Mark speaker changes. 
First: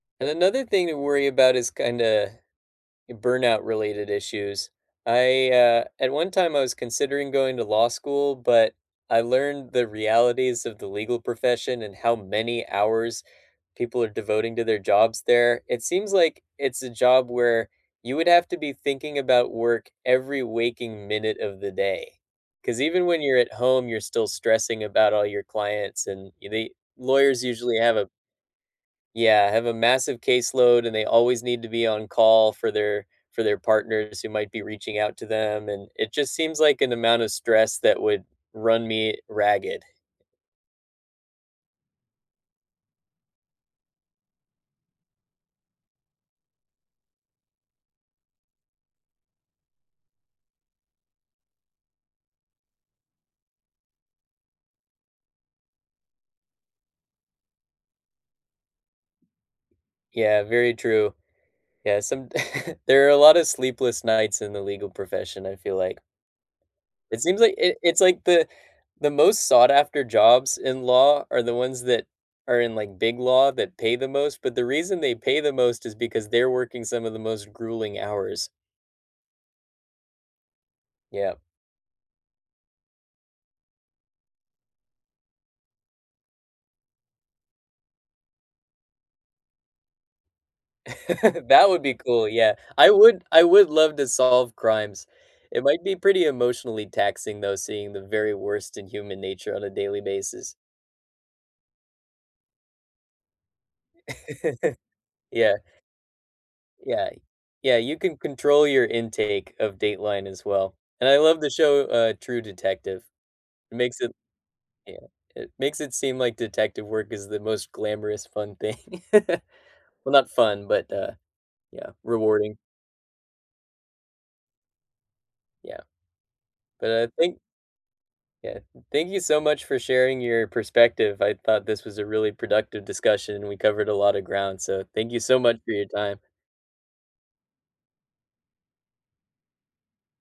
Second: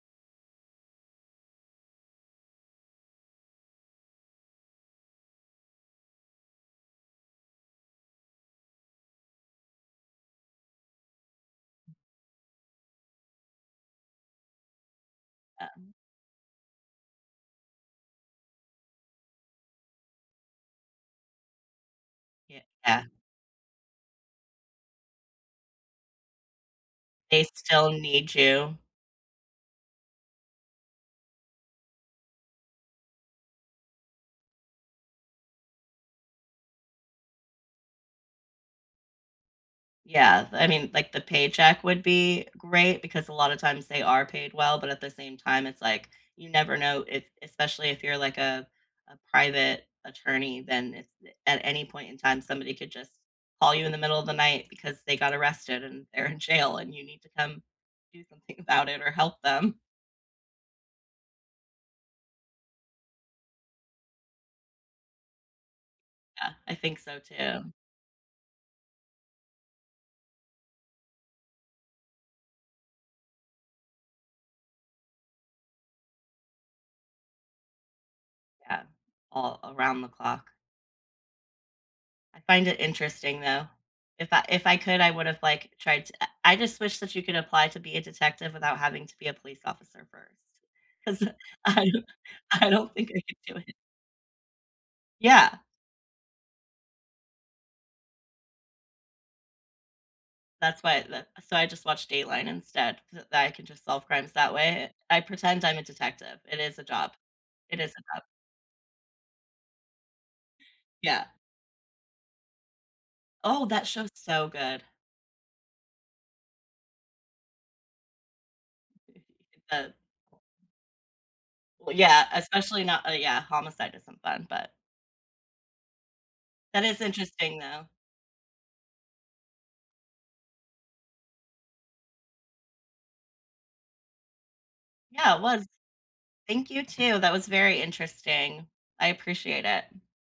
Speaker 1: And another thing to worry about is, kinda, burnout related issue, I, uh, at one time, I was considering going to law school, but I learned the realities of the legal profession and how many hours people are devoting to their jobs there, it
Speaker 2: Um.
Speaker 1: seems like it's a job where you would have to be thinking about work every waking minute of the day,
Speaker 2: Yeah.
Speaker 1: 'cause even
Speaker 2: Ah
Speaker 1: when you're at home, you're still stressing about all your clients, and they
Speaker 2: They
Speaker 1: lawyers usually
Speaker 2: still
Speaker 1: have a
Speaker 2: need you.
Speaker 1: Yeah, have a massive caseload, and they always need to be on call for their for their partners who might be reaching out to them, and it just seems like an amount of stress that would run me ragged.
Speaker 2: Yeah, I mean, like, the paycheck would be great because a lot of times they are paid well, but at the same time, it's like, you never know if especially if you're, like, uh, a private attorney, then a a at any point in time, somebody could just call you in the middle of the night because they got arrested and they're in jail and you need to come do something about it or help them.
Speaker 1: Yeah, very true. Yeah, some there are a lot of sleepless nights in the legal profession, I feel like.
Speaker 2: Yeah, I think so,
Speaker 1: It seems like
Speaker 2: too.
Speaker 1: it it's like the the most sought after jobs in law are the ones that are in, like, big law that pay the most, but the reason they pay the most is because they're working some of the most grueling hours.
Speaker 2: Yeah, all around the clock.
Speaker 1: Yep.
Speaker 2: I find it interesting, though. If I if I could, I would have, like, tried to I just wish that you could apply to be a detective without having to be a police officer first, 'cause
Speaker 1: That would
Speaker 2: I
Speaker 1: be
Speaker 2: don't
Speaker 1: cool, yeah.
Speaker 2: I
Speaker 1: I
Speaker 2: don't think I
Speaker 1: would
Speaker 2: could
Speaker 1: I
Speaker 2: do
Speaker 1: would
Speaker 2: it.
Speaker 1: love to solve crimes.
Speaker 2: Yeah.
Speaker 1: It might be pretty emotionally taxing though, seeing the very worst in human nature, on a daily basis.
Speaker 2: That's why the so I just watched Dateline instead. Th then I can just solve crimes that way. I I
Speaker 1: Yeah.
Speaker 2: pretend I'm a detective. It is a
Speaker 1: Yeah.
Speaker 2: job.
Speaker 1: Yeah,
Speaker 2: It is
Speaker 1: you
Speaker 2: a
Speaker 1: can
Speaker 2: job.
Speaker 1: control your intake of Dateline as well, and I
Speaker 2: Yeah.
Speaker 1: love the show, uh, True Detective.
Speaker 2: Oh,
Speaker 1: It
Speaker 2: that
Speaker 1: makes
Speaker 2: show's
Speaker 1: it
Speaker 2: so good.
Speaker 1: yeah, it makes it seem like detective work is the most glamorous, fun thing.
Speaker 2: But
Speaker 1: Well, not fun, but, uh, yeah,
Speaker 2: Well, yeah,
Speaker 1: rewarding.
Speaker 2: especially not uh, yeah, homicide isn't fun, but
Speaker 1: Yeah.
Speaker 2: that
Speaker 1: But
Speaker 2: is
Speaker 1: I think
Speaker 2: interesting, though.
Speaker 1: Yeah. Thank you so much for sharing your perspective. I thought this was a really productive discussion; we covered a lot of ground, so thank you
Speaker 2: Yeah,
Speaker 1: so
Speaker 2: it
Speaker 1: much
Speaker 2: was.
Speaker 1: for your time.
Speaker 2: Thank you, too. That was very interesting. I appreciate it.